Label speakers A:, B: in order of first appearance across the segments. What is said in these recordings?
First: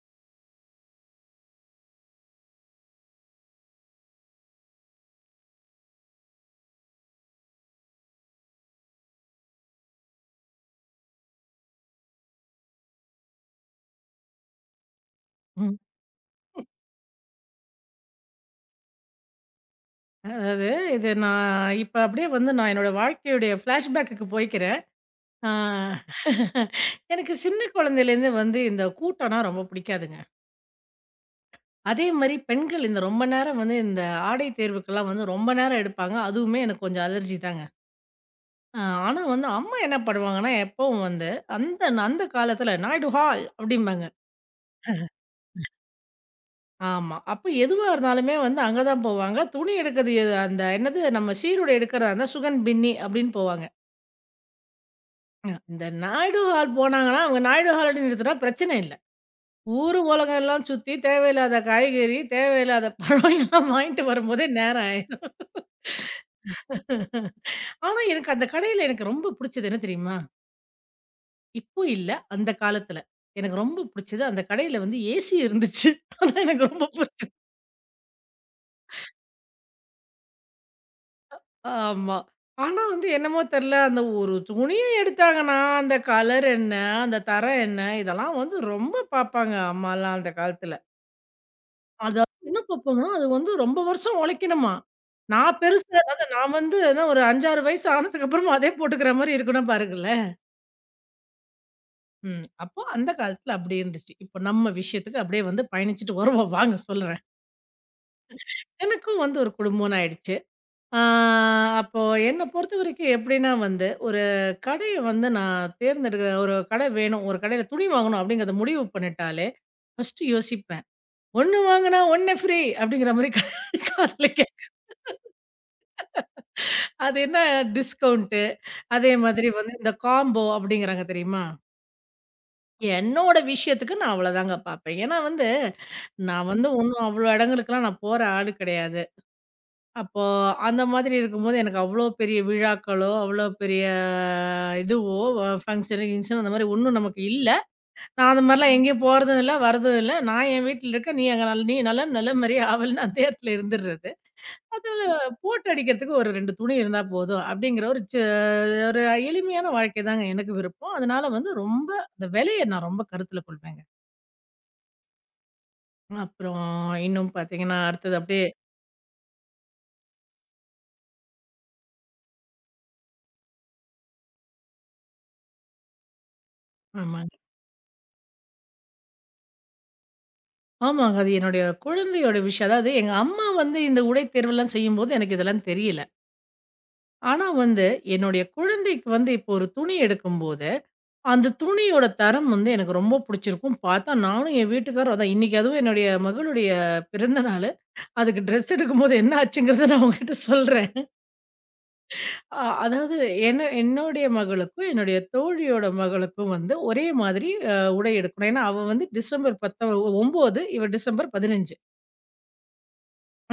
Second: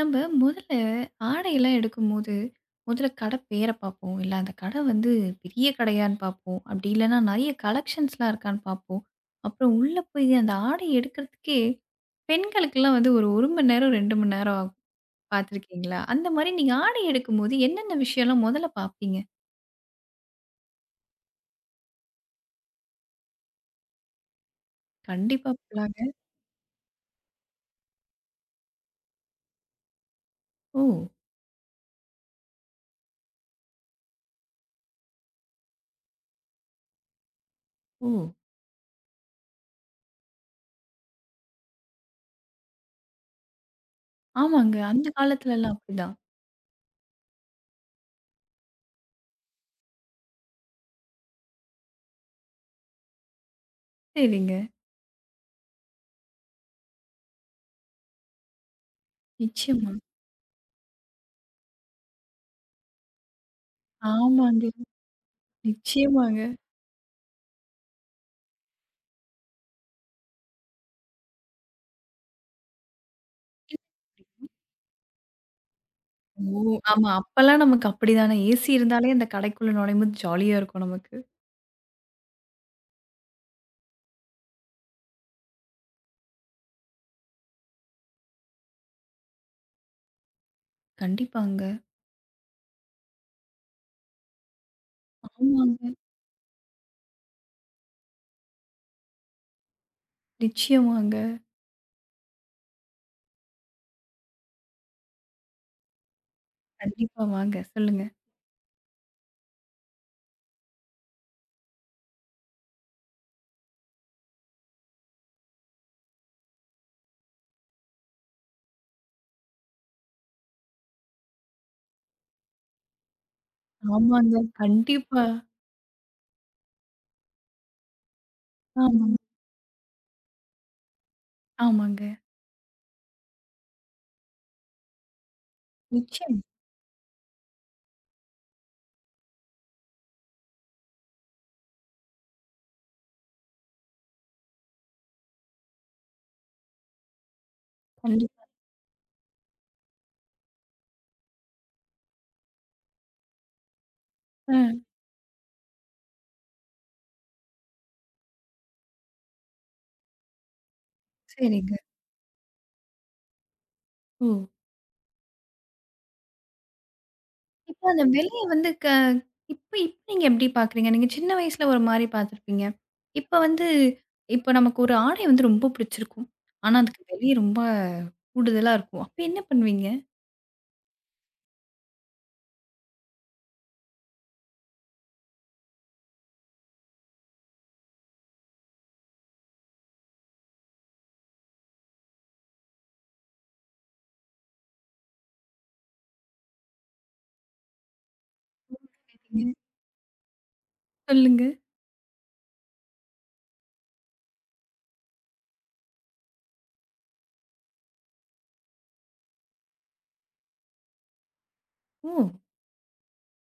A: நம்ம முதல்ல ஆடையெல்லாம் எடுக்கும்போது, முதல்ல கடை பேர பார்ப்போம். இல்ல அந்த கடை வந்து பெரிய கடையான்னு பார்ப்போம். அப்படி இல்லன்னா நெறைய கலெக்ஷன்ஸ்லாம் இருக்கான்னு பார்ப்போம். அப்புறம் உள்ள போய் அந்த ஆடை எடுக்கிறதுக்கே பெண்களுக்கெல்லாம் வந்து ஒரு 1 மணி நேரம், 2 மணி நேரம் ஆகும்.
B: ம்.
A: பார்த்துருக்கீங்களா? அந்த மாரி நீங்க ஆடை எடுக்கும்போது என்னென்ன விஷயம்லாம் முதல்ல பார்ப்பீங்க?
B: அதாவது இது நான் இப்ப அப்படியே வந்து நான் என்னோட வாழ்க்கையுடைய ஃப்ளாஷ்பேக்குக்கு போய்க்கிறேன். ஆ
A: கண்டிப்பா போலாங்க.
B: எனக்கு சின்ன குழந்தையிலேருந்து வந்து இந்த கூட்டம்னா ரொம்ப பிடிக்காதுங்க.
A: ஓ!
B: அதே மாரி பெண்கள் இந்த ரொம்ப நேரம் வந்து இந்த ஆடை தேர்வுக்கெல்லாம் வந்து ரொம்ப நேரம் எடுப்பாங்க. அதுவுமே எனக்கு கொஞ்சம் அலர்ஜி தாங்க.
A: ஓ!
B: அ ஆனா வந்து அம்மா என்ன பண்ணுவாங்கன்னா, எப்பவும் வந்து அந்த அந்த காலத்தில "நாயுடு ஹால்" அப்படிம்பாங்க.
A: ஆமாங்க. அந்த காலத்துலலாம் அப்படிதான்.
B: ஆமா. அப்ப எதுவா இருந்தாலுமே வந்து அங்க தான் போவாங்க. துணி எடுக்கிறது அந்த என்னது நம்ம சீருடை எடுக்கிறதா இருந்தா சுகன் பின்னி அப்படின்னு போவாங்க.
A: சரிங்க.
B: இந்த நாயுடு ஹால் போனாங்கன்னா, அவங்க நாயுடு ஹால்ன்னு நிறுத்துனா பிரச்சனை இல்ல.
A: நிச்சயமா.
B: ஊரு உலகம் எல்லாம் சுத்தி தேவையில்லாத காய்கறி, தேவையில்லாத பழம் எல்லாம் வாங்கிட்டு வரும்போதே
A: ஆமாங்க.
B: நேரம் ஆயிரும்.
A: நிச்சயமாங்க.
B: ஆனா, எனக்கு அந்த கடையில எனக்கு ரொம்ப புடிச்சது என்ன தெரியுமா? இப்போ இல்ல, அந்த காலத்துல. எனக்கு ரொம்ப புடிச்சது அந்த கடையில வந்து ஏசி இருந்துச்சு. அதான்
A: ஓ!
B: எனக்கு ரொம்ப
A: ஆமா.
B: புடிச்சது.
A: அப்பல்லாம் நமக்கு அப்படிதானே. ஏசி இருந்தாலே அந்த கடைக்குள்ள நுழையும்போது ஜாலியா இருக்கும் நமக்கு.
B: ஆமா. ஆனா வந்து என்னமோ தெர்ல, அந்த ஒரு துணிய எடுத்தாங்கன்னா, அந்த கலர் என்ன? அந்த தரம் என்ன? இதெல்லாம் வந்து ரொம்ப பாப்பாங்க அம்மாலாம் அந்த காலத்துல.
A: கண்டிப்பாங்க.
B: அது என்ன பக்குவம்னா, அது வந்து ரொம்ப வருஷம் உழைக்கணுமா. நான்
A: ஆமாங்க.
B: பெருசா அதாவது நான் வந்து என்ன ஒரு 5, 6 வயசு ஆனதுக்கு அப்புறமா அதே போட்டுக்கிற மாரி இருக்கும்னா பாருங்களேன்.
A: நிச்சயமாங்க.
B: ம். அப்போ அந்த காலத்துல அப்படி இருந்துச்சு. இப்போ நம்ம விஷயத்துக்கு அப்படியே வந்து பயணிச்சுட்டு வருவோம். வாங்க சொல்றேன்.
A: கண்டிப்பா வாங்க. சொல்லுங்க.
B: எனக்கும் வந்து ஒரு குடும்பம்ன்னு ஆயிடுச்சு. ஆ அப்போ என்ன பொறுத்தவரைக்கும் எப்படின்னா வந்து, ஒரு கடைய வந்து நான் தேர்ந்தெடுக்க ஒரு கடை வேணும். ஒரு கடையில துணி வாங்கணும் அப்படிங்கிறத முடிவு பண்ணிட்டாலே, ஃபர்ஸ்ட்டு யோசிப்பேன். 1 வாங்குனா 1 ஃப்ரீ அப்படிங்கிற மாரி காதுல
A: ஆமாங்க. கண்டிப்பா.
B: அது என்ன டிஸ்கவுண்ட்டு.
A: ஆமா.
B: அதே மாதிரி வந்து இந்த காம்போ அப்படிங்கிறாங்க தெரியுமா?
A: ஆமாங்க.
B: என்னோட விஷயத்துக்கு நான் அவ்வளோதாங்க பார்ப்பேன். ஏன்னா வந்து,
A: நிச்சயம்.
B: நான் வந்து ஒண்ணும் அவ்வளோ இடங்களுக்கெல்லாம் நான் போற ஆளு கிடையாது. அப்போ அந்த மாதிரி இருக்கும்போது எனக்கு அவ்வளோ பெரிய விழாக்களோ, அவ்வளோ பெரிய இதுவோ ஃபங்ஷனு, கிங்ஷனு அந்த மாரி ஒண்ணும் நமக்கு இல்ல. நான் அந்த
A: கண்டிப்பா.
B: மாரிலாம் எங்கேயும் போறதும் இல்ல, வரதும் இல்ல. நான் என் வீட்ல இருக்கேன். நீ நலம், நலம் அறிய ஆவல்ன்னு அந்த இடத்துல இருந்துர்றது.
A: ஆ.
B: அதுல போட்டு அடிக்கிறதுக்கு ஒரு 2 துணி இருந்தா போதும். அப்படிங்கிற ஒரு எளிமையான வாழ்க்கைதாங்க எனக்கு விருப்பம். அதனால வந்து
A: சரிங்க.
B: ரொம்ப அந்த விலைய நான் ரொம்ப கருத்துல கொள்வேங்க.
A: ஓ!
B: அப்புறம் இன்னும் பார்த்தீங்கன்னா,
A: இப்ப அந்த
B: அடுத்தது
A: வெளிய
B: அப்படியே
A: வந்து க இப்ப இப்ப நீங்க எப்படி பார்க்குறீங்க? நீங்க சின்ன வயசுல ஒரு மாரி பார்த்துருப்பீங்க. இப்ப வந்து இப்ப நமக்கு ஒரு ஆடை வந்து ரொம்ப பிடிச்சிருக்கும். ஆனா, அதுக்கு வெளிய
B: ஆமாங்க.
A: ரொம்ப கூடுதலா இருக்கும். அப்ப என்ன பண்ணுவீங்க?
B: ஆமாங்க. அது என்னுடைய குழந்தையோட விஷயம். அதாவது எங்க அம்மா வந்து இந்த உடை தேர்வெல்லாம் செய்யும்போது எனக்கு இதெல்லாம் தெரியல. ஆனா வந்து என்னுடைய குழந்தைக்கு வந்து இப்போ ஒரு துணி எடுக்கும்போது, அந்த துணியோட தரம் வந்து எனக்கு ரொம்ப புடிச்சிருக்கும். பார்த்தா நானும் என் வீட்டுக்காரரும் அதான் இன்னைக்கு அதுவும் என்னுடைய மகளுடைய பிறந்தநாள். அதுக்கு ட்ரெஸ் எடுக்கும்போது என்ன
A: சரிங்க.
B: ஆச்சுங்கிறத நான் உங்ககிட்ட சொல்றேன்.
A: சொல்லுங்க.
B: அதாவது என்னுடைய மகளுக்கும், என்னுடைய தோழியோட மகளுக்கும் வந்து ஒரே மாதிரி உடை எடுக்கணும். ஏன்னா, அவ வந்து டிசம்பர் 10 9 இவ டிசம்பர் 15
A: ஓ!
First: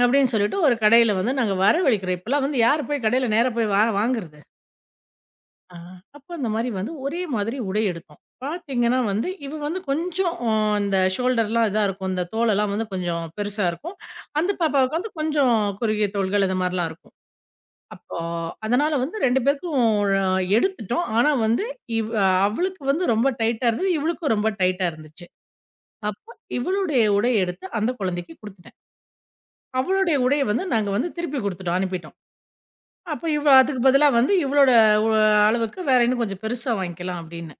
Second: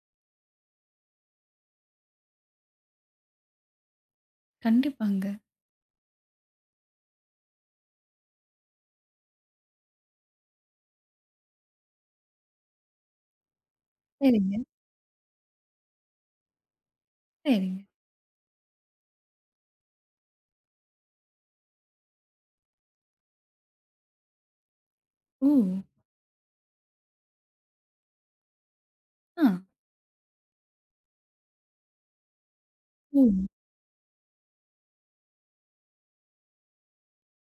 B: அப்படின்னு சொல்லிட்டு ஒரு கடையில வந்து நாங்க வரவழைக்கிறோம். இப்பலாம் வந்து யார் போய் கடையில நேரா போய் வா வாங்குறது?
A: கண்டிப்பாங்க.
B: ஆ அப்ப அந்த மாரி வந்து ஒரே மாதிரி உடை எடுத்தோம். பார்த்தீங்கன்னா வந்து, இவ வந்து கொஞ்சம் இந்த ஷோல்டர்லாம் இதா இருக்கும். இந்த தோளெல்லாம் வந்து கொஞ்சம் பெருசா இருக்கும். அந்த
A: சரிங்க,
B: பாப்பாவுக்கு வந்து கொஞ்சம் குறுகிய தோள்கள் இந்த மாரிலாம் இருக்கும்.
A: சரிங்க.
B: அப்போ அதனால வந்து 2 பேருக்கும் எடுத்துட்டோம். ஆனா வந்து இவ் அவளுக்கு வந்து ரொம்ப டைட்டா இருந்தது. இவளுக்கும் ரொம்ப டைட்டா இருந்துச்சு.
A: ஓ!
B: அப்போ இவளுடைய உடைய எடுத்து அந்த குழந்தைக்கு குடுத்துட்டேன்.
A: ஆ.
B: அவளுடைய உடைய வந்து நாங்க வந்து திருப்பி குடுத்துட்டோம். அனுப்பிட்டோம்.
A: ஓ!
B: அப்ப இவ அதுக்கு பதிலா வந்து இவளோட ஒ அளவுக்கு வேற இன்னும் கொஞ்சம் பெருசா வாங்கிக்கலாம் அப்படின்னு.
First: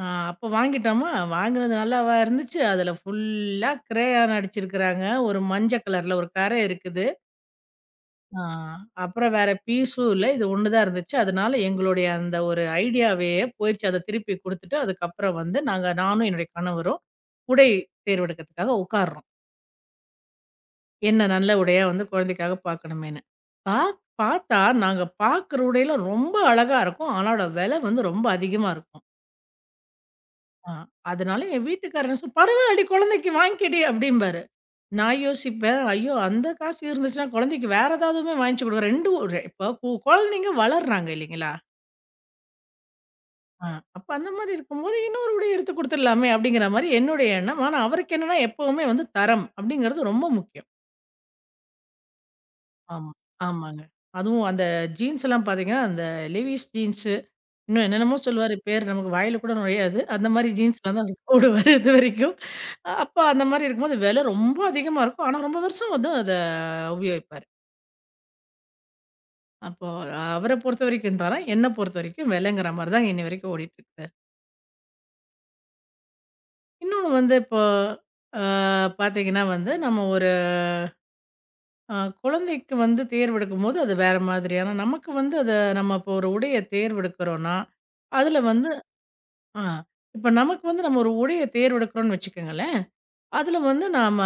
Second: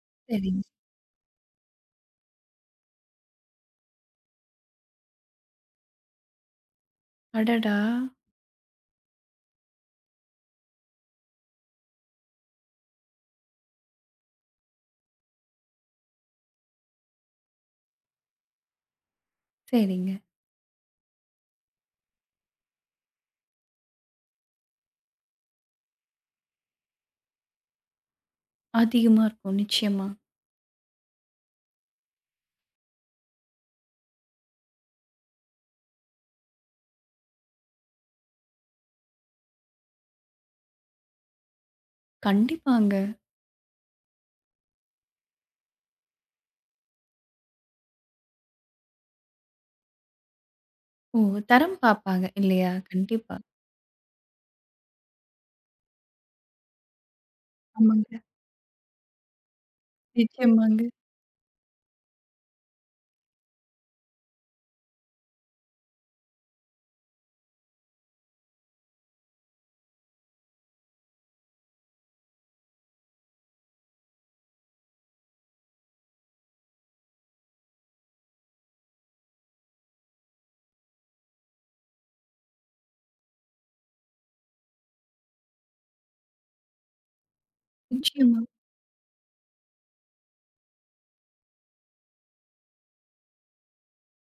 B: ஆ அப்போ
A: சரிங்க.
B: வாங்கிட்டோமா, வாங்கினது நல்லாவா இருந்துச்சு. அதுல ஃபுல்லா கிரேயான் அடிச்சிருக்கிறாங்க. ஒரு மஞ்ச கலர்ல ஒரு கரை இருக்குது.
A: அடடா!
B: ஆ. அப்புறம் வேற பீஸும் இல்ல. இது 1 தான் இருந்துச்சு. அதனால எங்களுடைய அந்த ஒரு ஐடியாவே போயிருச்சு. அத திருப்பி குடுத்துட்டு, அதுக்கப்புறம் வந்து நாங்க நானும் என்னுடைய கணவரும் உடை தேர்வெடுக்கிறதுக்காக உட்கார்றோம்.
A: சரிங்க.
B: என்ன நல்ல உடையா வந்து குழந்தைக்காக பார்க்கணுமேன்னு. பார்த்தா, நாங்க பார்க்குற உடையில ரொம்ப அழகா இருக்கும். ஆனா அதோட விலை வந்து ரொம்ப அதிகமா இருக்கும்.
A: அதிகமா இருக்கும் நிச்சயமா.
B: ஆ. அதனால என் வீட்டுக்காரர் "பரவாயில்லடி குழந்தைக்கு வாங்கிக்கடி" அப்படிம்பாரு. நான் யோசிப்பேன், ஐயோ! அந்த காசு இருந்துச்சுன்னா குழந்தைக்கு வேற ஏதாவதுமே வாங்கிச்சு கொடுக்க 2 ஒரு இப்போ குழந்தைங்க வளர்றாங்க இல்லைங்களா?
A: கண்டிப்பாங்க.
B: ஆ அப்ப அந்த மாரி இருக்கும்போது இன்னொரு உடை எடுத்து குடுத்துடலாமே அப்படிங்கிற மாரி என்னுடைய எண்ணம். ஆனா அவருக்கு என்னன்னா எப்பவுமே வந்து தரம் அப்படிங்கிறது ரொம்ப முக்கியம்.
A: ஓ! தரம் பார்ப்பாங்க இல்லையா?
B: ஆமா.
A: கண்டிப்பா.
B: ஆமாங்க. அதுவும் அந்த ஜீன்ஸ் எல்லாம் பார்த்தீங்கன்னா, அந்த லெவிஸ் ஜீன்ஸ் இன்னும்
A: ஆமாங்க.
B: என்னென்னமோ சொல்லுவாரு பேர் நமக்கு வாயில கூட நுழையாது. அந்த மாரி
A: நிச்சயமாங்க.
B: ஜீன்ஸ்ல தான் அவர் போடுவாரு இதுவரைக்கும். அப்ப அந்த மாரி இருக்கும்போது விலை ரொம்ப அதிகமா இருக்கும். ஆனா ரொம்ப வருஷம் வந்து அத உபயோகிப்பாரு. அப்போ அவர பொறுத்தவரைக்கும் தரேன். என்ன பொறுத்தவரைக்கும் விலைங்கிற மாரி தான் இன்னி வரைக்கும் ஓடிட்டு இருக்கு. இன்னொன்னு வந்து இப்போ அ பார்த்தீங்கன்னா வந்து நம்ம ஒரு அ குழந்தைக்கு வந்து தேர்வெடுக்கும்போது அது வேற மாதிரியான நமக்கு வந்து அத நம்ம இப்போ ஒரு உடைய தேர்வெடுக்கிறோம்னா, அதுல
A: நிச்சயமா.
B: வந்து ஆ இப்ப நமக்கு வந்து நம்ம ஒரு உடைய தேர்வெடுக்கிறோம்னு வச்சுக்கோங்களேன். அதில வந்து நாம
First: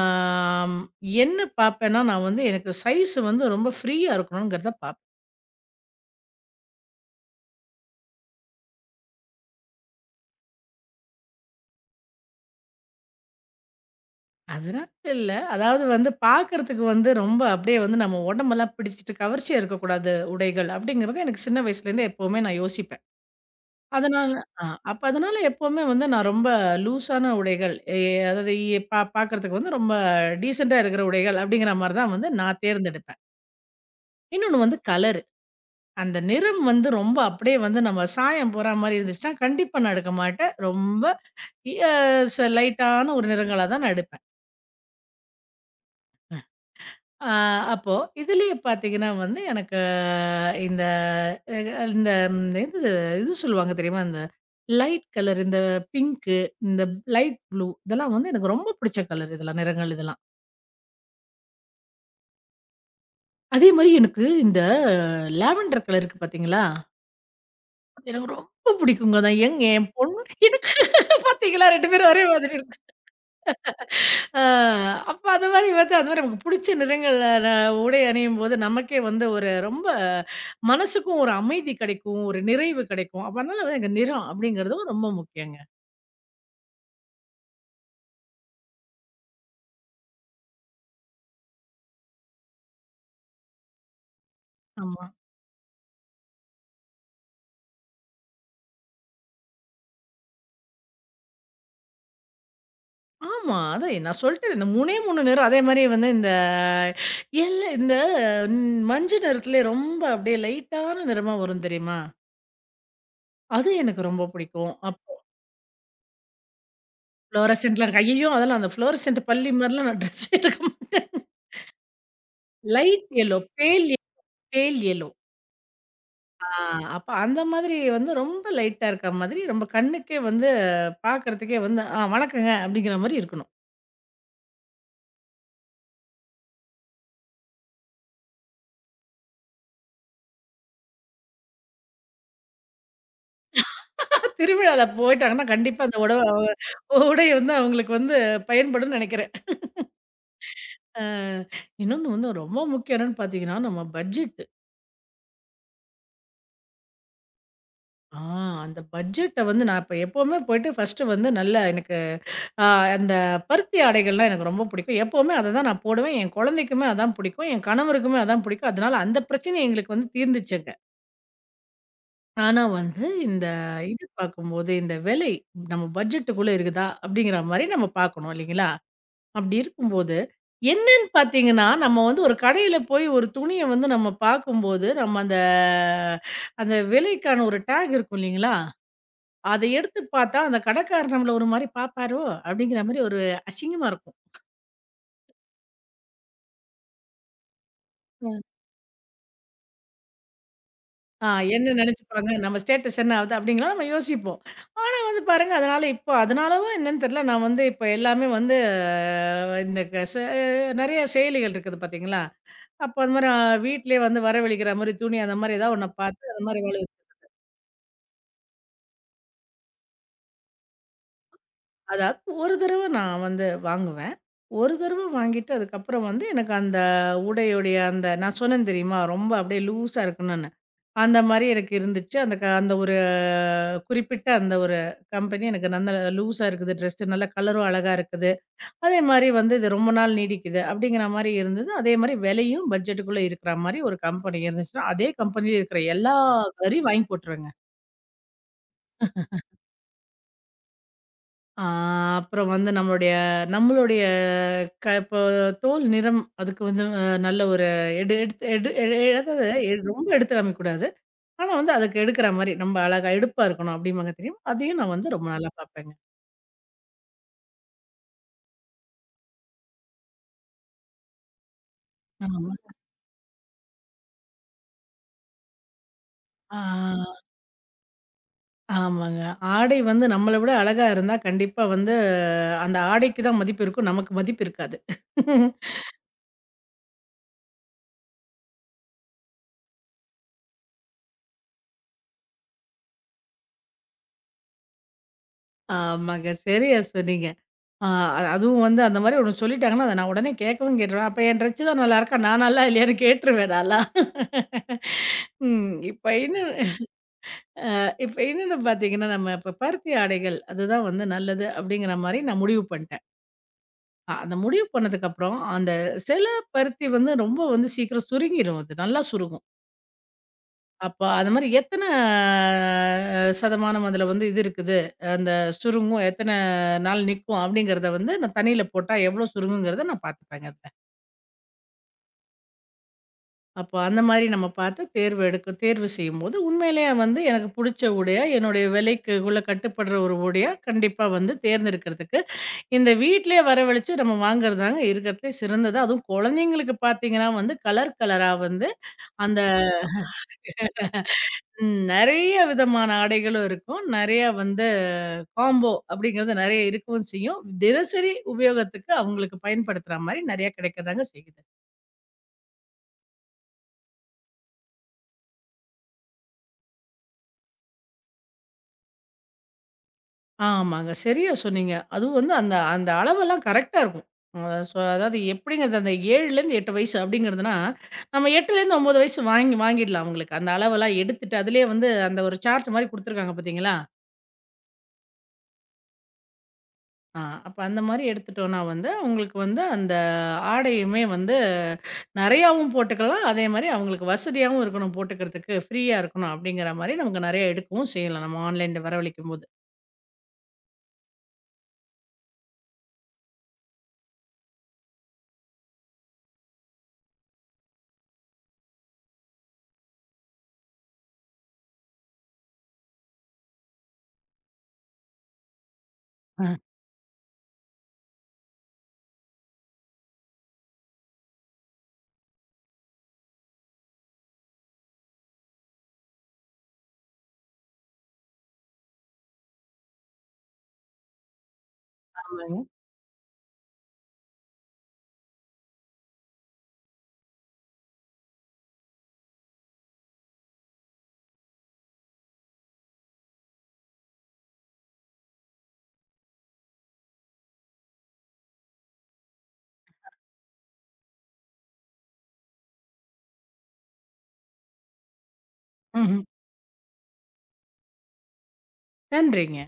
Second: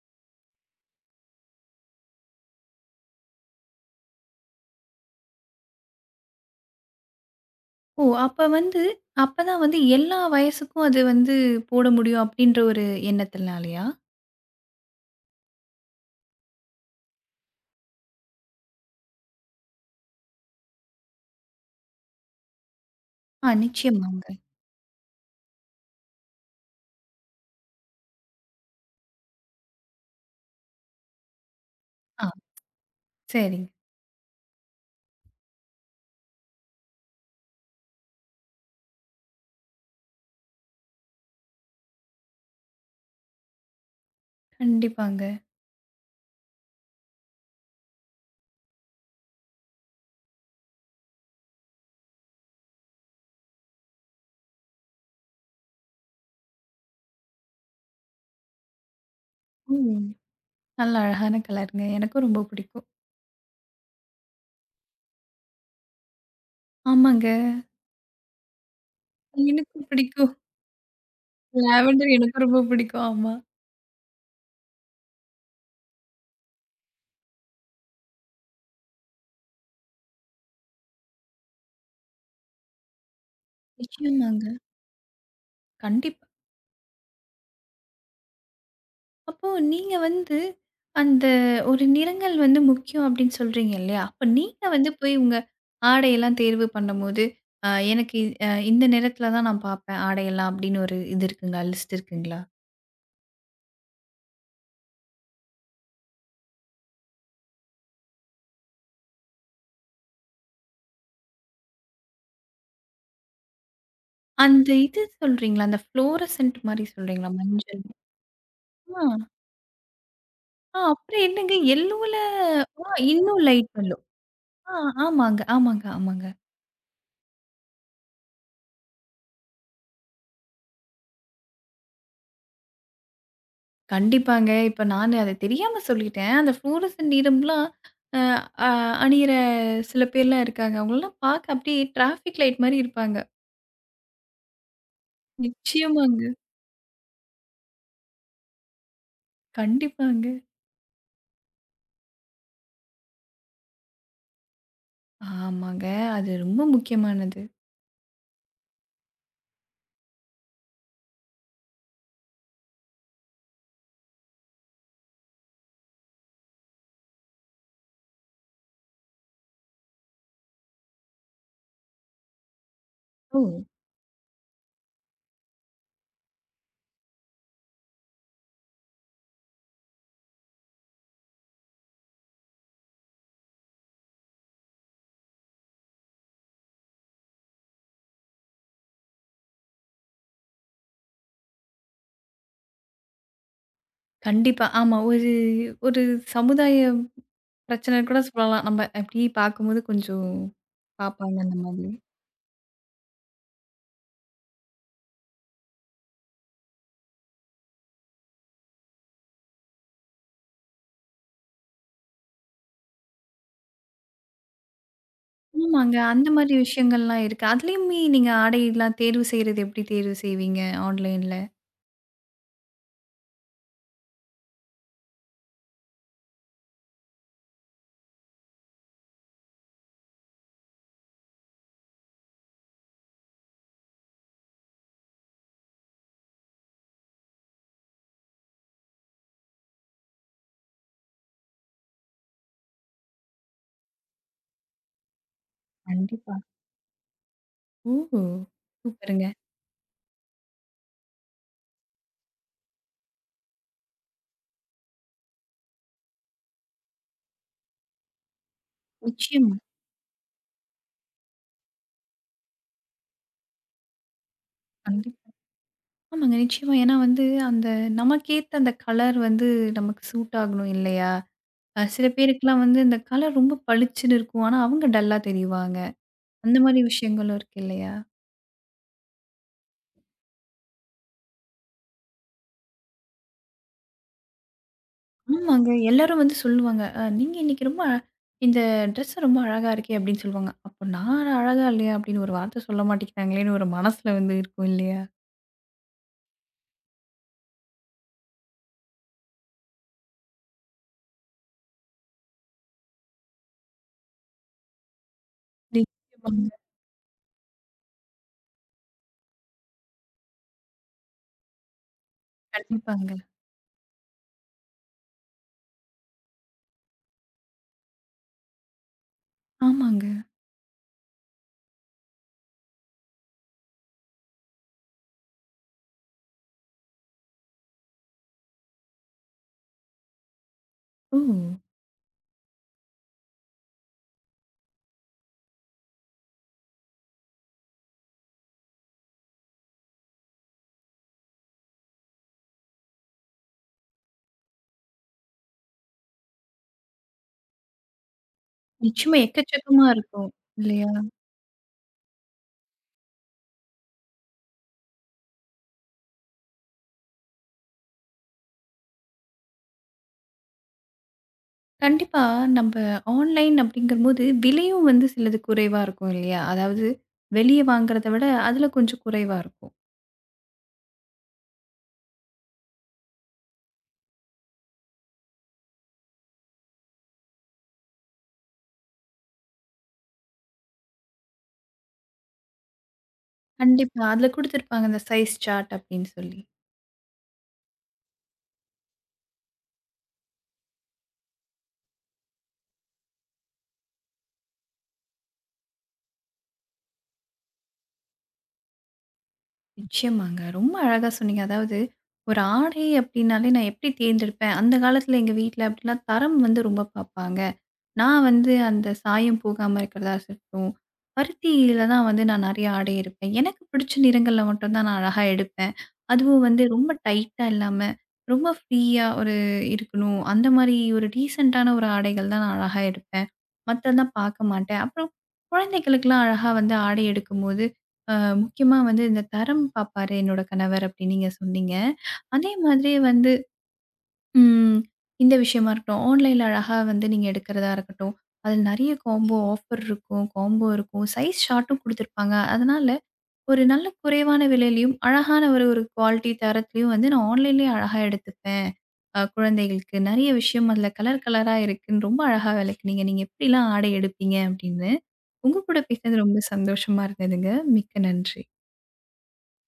B: என்ன பார்ப்பேன்னா, நான் வந்து எனக்கு சைஸ் வந்து ரொம்ப ஃப்ரீயா இருக்கணுங்கிறத பார்ப்பேன்.
A: ஓ! அப்ப வந்து அப்பதான் வந்து எல்லா வயசுக்கும் அது வந்து போட முடியும் அப்படின்ற ஒரு எண்ணத்தினாலயா?
B: அதனால இல்ல. அதாவது வந்து பார்க்கறதுக்கு வந்து ரொம்ப அப்படியே வந்து நம்ம உடம்பெல்லாம் பிடிச்சிட்டு கவர்ச்சியா இருக்கக்கூடாது உடைகள் அப்படிங்கிறது எனக்கு சின்ன வயசுலேருந்தே எப்பவுமே நான் யோசிப்பேன்.
A: ஆ நிச்சயமாங்க.
B: அதனால ஆ அப்ப அதனால எப்பவுமே வந்து நான் ரொம்ப லூஸான உடைகள், அதாவது எ பா பார்க்கறதுக்கு வந்து ரொம்ப டீசென்ட்டா இருக்கிற உடைகள் அப்படிங்கிற மாரி தான்
A: ஆ
B: வந்து நான் தேர்ந்தெடுப்பேன்.
A: சரிங்க.
B: இன்னொன்னு வந்து கலர். அந்த நிறம் வந்து ரொம்ப அப்படியே வந்து நம்ம சாயம் போற மாரி இருந்துச்சுன்னா, கண்டிப்பா நான் எடுக்க மாட்டேன். ரொம்ப அ ச லைட்டான ஒரு நிறங்களா தான் நான் எடுப்பேன்.
A: கண்டிப்பாங்க.
B: அ அப்போ இதுலயே பார்த்தீங்கன்னா வந்து எனக்கு இந்த அ இந்த ம், இது இது சொல்லுவாங்க தெரியுமா? இந்த லைட் கலர் இந்த பிங்க்கு, இந்த லைட் ப்ளூ இதெல்லாம் வந்து எனக்கு ரொம்ப பிடிச்ச கலர் இதெல்லாம் நிறங்கள்
A: ம்.
B: இதெல்லாம்.
A: நல்ல அழகான கலருங்க. எனக்கும் ரொம்ப பிடிக்கும்.
B: அதே மாரி எனக்கு இந்த லாவெண்டர் கலர் இருக்கு பார்த்தீங்களா?
A: ஆமாங்க.
B: எனக்கு ரொம்ப பிடிக்குங்க. நான் எங்க
A: எனக்கும்
B: என் பொண்ணு
A: பிடிக்கும்.
B: எனக்கு பார்த்தீங்களா 2 பேரும்
A: லாவெண்டர்
B: ஒரே
A: எனக்கும்
B: மாதிரி
A: ரொம்ப பிடிக்கும். ஆமா.
B: அ அப்ப அந்த மாரி வந்து அந்த மாரி நமக்கு புடிச்ச நிறங்கள்ல உடை அணியும்போது, நமக்கே வந்து ஒரு ரொம்ப மனசுக்கும் ஒரு அமைதி கிடைக்கும், ஒரு நிறைவு கிடைக்கும். அப்ப அதனால வந்து எனக்கு நிறம்
A: நிச்சயமாங்க.
B: அப்படிங்கிறதும் ரொம்ப முக்கியங்க.
A: கண்டிப்பா. அப்போ நீங்க வந்து அந்த ஒரு நிறங்கள் வந்து முக்கியம் அப்டின்னு சொல்றீங்க இல்லையா? அப்ப நீங்க வந்து
B: ஆமா.
A: போய் உங்க ஆடையெல்லாம் தேர்வு பண்ணும்போது, அ எனக்கு அ இந்த நிறத்தில தான் நான் பாப்பேன் ஆடையெல்லாம் அப்டின்னு ஒரு இது இருக்குங்களா? லிஸ்ட் இருக்குங்களா?
B: ஆமா. அதான் நான் சொல்லிட்டேனே இந்த 3 நிறம். அதே மாரி வந்து இந்த இந்த மஞ்ச நிறத்திலே ரொம்ப அப்படியே லைட்டான நிறமா வரும் தெரியுமா? அது எனக்கு ரொம்ப
A: அந்த
B: புடிக்கும்.
A: இது
B: அப்போ
A: சொல்றீங்களா? அந்த ஃப்ளோரசன்ட் மாரி சொல்றீங்களா? மஞ்சள்.
B: ஃப்ளோரசன்ட்லாம் ஐயயோ! அதெல்லாம் அந்த
A: ஆ,
B: ஃப்ளோரசன்ட் பல்லி மாரிலாம் நான் ட்ரெஸ் எடுக்க
A: ஆ
B: மாட்டேன்.
A: அப்புறம் என்னங்க எல்லோல ஆ
B: லைட் எல்லோ,
A: இன்னும் லைட் எல்லோ. ஆ
B: பேல் எல்லோ.
A: ஆமாங்க, ஆமாங்க, ஆமாங்க.
B: ஆ, அப்ப அந்த மாதிரி வந்து ரொம்ப லைட்டா இருக்க மாதிரி, நம்ம கண்ணுக்கே வந்து பார்க்கறதுக்கே வந்து, "ஆ வணக்கங்க" அப்படிங்கிற மாரி இருக்கணும்.
A: கண்டிப்பாங்க. இப்ப நானு அத தெரியாம சொல்லிட்டேன். அந்த ஃப்ளோரசன்ட் நீடம்லாம் அ அ அணியிற சில பேர்லாம் இருக்காங்க. அவங்களலாம் பார்க்க அப்படியே டிராஃபிக் லைட் மாரி இருப்பாங்க.
B: திருவிழால போயிட்டாங்கன்னா, கண்டிப்பா அந்த உடவ
A: நிச்சயமாங்க.
B: அவங்க உடை வந்து அவங்களுக்கு வந்து பயன்படும்னு நெனைக்கிறேன்.
A: கண்டிப்பாங்க.
B: அ இன்னொன்னு வந்து ரொம்ப முக்கியம் என்னன்னு பார்த்தீங்கன்னா, நம்ம பட்ஜெட்.
A: ஆமாங்க. அது ரொம்ப முக்கியமானது.
B: ஆ அந்த பட்ஜெட்ட வந்து நான் இப்ப எப்பவுமே போயிட்டு ஃபர்ஸ்ட்டு வந்து நல்லா எனக்கு அ அந்த பருத்தி ஆடைகள்லாம் எனக்கு ரொம்ப பிடிக்கும். எப்பவுமே அத தான் நான் போடுவேன். என் குழந்தைக்குமே அதான் பிடிக்கும். என் கணவருக்குமே அதான் பிடிக்கும். அதனால அந்த பிரச்சனை எங்களுக்கு வந்து தீர்ந்துச்சுங்க. ஆனா வந்து
A: ஓ!
B: இந்த ம். இது பார்க்கும்போது, இந்த விலை நம்ம பட்ஜெட்டுக்குள்ள இருக்குதா? அப்படிங்கிற மாரி நம்ம பார்க்கணும் இல்லைங்களா? அப்படி இருக்கும்போது, என்னன்னு பார்த்தீங்கன்னா, நம்ம வந்து ஒரு கடையில போய் ஒரு துணிய வந்து நம்ம பார்க்கும்போது, நம்ம அந்த அந்த விலைக்கான ஒரு டேக் இருக்கும் இல்லைங்களா? அத எடுத்து பார்த்தா, அந்த கடைக்காரர் நம்மள ஒரு மாரி பார்ப்பாரோ? அப்படிங்கிற மாரி ஒரு அசிங்கமா இருக்கும்.
A: கண்டிப்பா. ஆமா. ஒரு ஒரு சமுதாய பிரச்சனைன்னு கூட
B: ம்.
A: சொல்லலாம். நம்ம அப்படி பார்க்கும்போது கொஞ்சம்
B: ஆ
A: பார்ப்பாங்க அந்த
B: என்ன
A: மாதிரி.
B: நெனைச்சுப்பாங்க? நம்ம ஸ்டேட்டஸ் என்ன ஆகுது? அப்படிங்கலாம் நம்ம யோசிப்போம். அது பாருங்க, அதனால இப்போ அதனாலவோ என்னன்னு தெரியல, நான் வந்து இப்ப எல்லாமே வந்து இந்த க ச நெறைய செயலிகள் இருக்குது பார்த்தீங்களா? அப்போ அந்த மாரி வீட்லயே வந்து வரவழிக்கிற மாரி துணி அந்த மாரி ஏதாவது ஒண்ண
A: ஆமாங்க. அந்த
B: பார்த்து அந்த
A: மாதிரி
B: மாரி
A: விஷயங்கள்லாம் இருக்கு. அதுலயுமே நீங்க ஆடைலாம் தேர்வு செய்றது எப்படி தேர்வு செய்வீங்க ஆன்லைன்ல?
B: அதாவது ஒரு தடவ நான் வந்து வாங்குவேன். ஒரு தடவ வாங்கிட்டு அதுக்கப்புறம் வந்து எனக்கு அந்த உடையுடைய அந்த நான் சொன்னேன் தெரியுமா? ரொம்ப அப்படியே லூஸா இருக்கணும்ன்னு. அந்த மாரி எனக்கு இருந்துச்சு. அந்த அந்த ஒரு குறிப்பிட்ட அந்த ஒரு கம்பெனி எனக்கு நல்ல லூஸா இருக்குது ட்ரெஸ்ஸு நல்ல கலரும் அழகா இருக்குது. அதே மாரி வந்து இது ரொம்ப நாள் நீடிக்குது அப்படிங்கிற மாரி இருந்தது. அதே மாரி விலையும் பட்ஜெட்டுக்குள்ள இருக்கிற மாரி ஒரு கம்பெனி இருந்துச்சுன்னா, அதே கம்பெனியில இருக்கிற எல்லா
A: கண்டிப்பா.
B: கறியும் வாங்கி போட்டுருவேங்க.
A: ஓஹோ! சூப்பருங்க.
B: ஆ அப்புறம் வந்து நம்மளுடைய நம்மளுடைய இப்போ தோல் நிறம் அதுக்கு வந்து நல்ல ஒரு எடு எடுத்து எடு எ அதாவது
A: நிச்சயமா.
B: ரொம்ப எடுத்து காமிக்கக்கூடாது. ஆனா வந்து அதுக்கு எடுக்கிற மாரி நம்ம அழகா எடுப்பா இருக்கணும் அப்படிம்பாங்க தெரியுமா? அதையும் நான் வந்து ரொம்ப
A: கண்டிப்பா.
B: நல்லா பார்ப்பேங்க.
A: ஆமாங்க. நிச்சயமா. ஏன்னா வந்து அந்த நமக்கேத்த அந்த கலர் வந்து நமக்கு சூட் ஆகணும் இல்லையா? அ சில
B: ஆமா.
A: பேருக்குலாம் வந்து இந்த கலர் ரொம்ப பளிச்சுன்னு இருக்கும். ஆனா அவங்க டல்லா தெரிவாங்க. அந்த
B: ஆ
A: மாரி விஷயங்களும் இருக்கு இல்லையா?
B: ஆமாங்க. ஆடை வந்து நம்மள விட அழகா இருந்தா கண்டிப்பா வந்து அந்த ஆடைக்கு தான் மதிப்பு இருக்கும். நமக்கு மதிப்பு இருக்காது.
A: ஆமாங்க. எல்லாரும் வந்து சொல்லுவாங்க. அ "நீங்க இன்னைக்கு ரொம்ப அழ இந்த ட்ரெஸ் ரொம்ப அழகா இருக்கே!" அப்படின்னு சொல்லுவாங்க. அப்போ நான் அழகா இல்லையா? அப்படின்னு ஒரு வார்த்தை சொல்ல மாட்டேங்கிறாங்களேன்னு ஒரு மனசுல வந்து இருக்கும் இல்லையா?
B: ஆமாங்க. சரியா சொன்னீங்க. ஆ அதுவும் வந்து அந்த மாரி ஒண்ணு சொல்லிட்டாங்கன்னா, அத நான் உடனே கேட்கவும் கேட்டுருவேன். அப்ப என் ட்ரெஸ் தான் நல்லாயிருக்கா? நான் நல்லா இல்லையான்னு கேட்டுருவேன் நல்லா. ம். இப்ப இன்னும்
A: நிச்சயமாங்க.
B: இப்ப இன்னொன்னு பார்த்தீங்கன்னா, நம்ம இப்ப பருத்தி ஆடைகள் அதுதான் வந்து நல்லது அப்படிங்கிற மாரி நான் முடிவு பண்ணிட்டேன்.
A: கண்டிப்பாங்க.
B: அந்த முடிவு பண்ணதுக்கப்புறம், அந்த சில பருத்தி வந்து ரொம்ப வந்து சீக்கிரம் சுருங்கிரும். அது நல்லா சுருங்கும்.
A: ஆமாங்க.
B: அப்ப அது மாரி எத்தன அ சதமானம் அதுல வந்து இது இருக்குது. அந்த சுருங்கும் எத்தன நாள் நிக்கும் அப்படிங்கிறத வந்து அந்த தண்ணியில போட்டா எவ்வளோ சுருங்குங்கிறத நான் பார்த்துப்பேங்க அதுல.
A: ஓ!
B: அப்போ அந்த மாரி நம்ம பார்த்து தேர்வு செய்யும்போது உண்மையிலேயே வந்து எனக்கு புடிச்ச உடைய, என்னுடைய விலைக்கு உள்ள கட்டுப்படுற ஒரு உடைய கண்டிப்பா வந்து தேர்ந்தெடுக்கிறதுக்கு, இந்த வீட்லயே வரவழைச்சு நம்ம வாங்குறதாங்க இருக்கிறதுலே சிறந்தது. அதுவும் குழந்தைங்களுக்கு பார்த்தீங்கன்னா வந்து கலர் கலரா வந்து
A: நிச்சயமா
B: அந்த
A: எக்கச்சக்கமா இருக்கும். இல்லையா?
B: ம் நெறைய விதமான ஆடைகளும் இருக்கும். நெறையா வந்து காம்போ அப்படிங்கிறது நெறைய இருக்கவும் செய்யும். தினசரி உபயோகத்துக்கு அவங்களுக்கு பயன்படுத்துற மாரி நெறைய கிடைக்கதாங்க செய்யுது.
A: கண்டிப்பா. நம்ப ஆன்லைன் அப்படிங்கும்போது, விலையும் வந்து சிலது குறைவா இருக்கும் இல்லையா? அதாவது வெளிய வாங்குறத விட, அதுல கொஞ்சம் குறைவா இருக்கும்.
B: ஆமாங்க. சரியா சொன்னீங்க. அதுவும் வந்து அந்த அந்த அளவெல்லாம் கரெக்ட்டா இருக்கும். அ சொ அதாவது எப்படிங்கிறது அந்த 7லருந்து 8 வயசு அப்படிங்கிறதுனா, நம்ம 8லருந்து 9 வயசு வாங்கி வாங்கிடலாம் அவங்களுக்கு. அந்த அளவெல்லாம் எடுத்துட்டு அதிலேயே வந்து அந்த ஒரு சார்ட் மாரி குடுத்துருக்காங்க பார்த்தீங்களா?
A: கண்டிப்பா. அதுல குடுத்திருப்பாங்க, இந்த சைஸ் சார்ட் அப்படின்னு சொல்லி.
B: ஆ, அப்ப அந்த மாரி எடுத்துட்டோம்னா வந்து, உங்களுக்கு வந்து அந்த ஆடையுமே வந்து நெறையாவும் போட்டுக்கலாம். அதே மாரி அவங்களுக்கு வசதியாவும் இருக்கணும் போட்டுக்கிறதுக்கு, ஃப்ரீயா இருக்கணும் அப்படிங்கிற மாரி நமக்கு நெறைய எடுக்கவும் செய்யலாம். நம்ம ஆன்லைன்ல வரவழைக்கும்போது.
A: நிச்சயமாங்க. ரொம்ப அழகா சொன்னீங்க. அதாவது ஒரு ஆடை அப்டின்னாலே நான் எப்படி தேர்ந்தெடுப்பேன்? அந்த காலத்துல எங்க வீட்ல அப்டிலாம் தரம் வந்து ரொம்ப பார்ப்பாங்க. நான் வந்து அந்த சாயம் போகாம இருக்கிறதா இருக்கட்டும், பருத்தியில தான் வந்து நான் நெறைய ஆடை எடுப்பேன். எனக்கு பிடிச்ச நிறங்கள்ல மட்டும் தான் நான் அழகா எடுப்பேன். அதுவும்
B: ஆ,
A: வந்து ரொம்ப டைட்டா இல்லாம, ரொம்ப ஃப்ரீயா ஒரு இருக்கணும். அந்த மாரி ஒரு டீசென்ட்டான ஒரு ஆடைகள் தான் நான் அழகா எடுப்பேன். மத்ததெல்லாம் பார்க்க மாட்டேன். அப்புறம் குழந்தைகளுக்கெல்லாம் அழகா வந்து ஆடை எடுக்கும்போது அ முக்கியமா வந்து இந்த தரம் பார்ப்பாரு என்னோட கணவர் அப்படின்னு நீங்க சொன்னீங்க. அதே
B: ஆமாங்க.
A: மாதிரி வந்து ம் இந்த விஷயமா இருக்கட்டும், ஆன்லைன்ல அழகா வந்து நீங்க எடுக்கிறதா இருக்கட்டும், அதில நெறைய காம்போ ஆஃபர் இருக்கும், காம்போ இருக்கும், சைஸ் சார்ட்டும் குடுத்துருப்பாங்க. அதனால ஒரு நல்ல குறைவான விலையிலயும், அழகான ஒரு ஒரு குவாலிட்டி தரத்திலயும் வந்து நான் ஆன்லைன்லேயே அழகா எடுத்துப்பேன். அ குழந்தைகளுக்கு நெறைய விஷயம் அதில கலர் கலரா இருக்குன்னு ரொம்ப அழகா விளக்குனீங்க. நீங்க எப்படிலாம் ஆடை எடுப்பீங்க அப்படின்னு. உங்க கூட
B: ம்ஹ்ம்.
A: பேசினது ரொம்ப சந்தோஷமா இருந்ததுங்க. மிக்க நன்றி.
B: நன்றிங்க.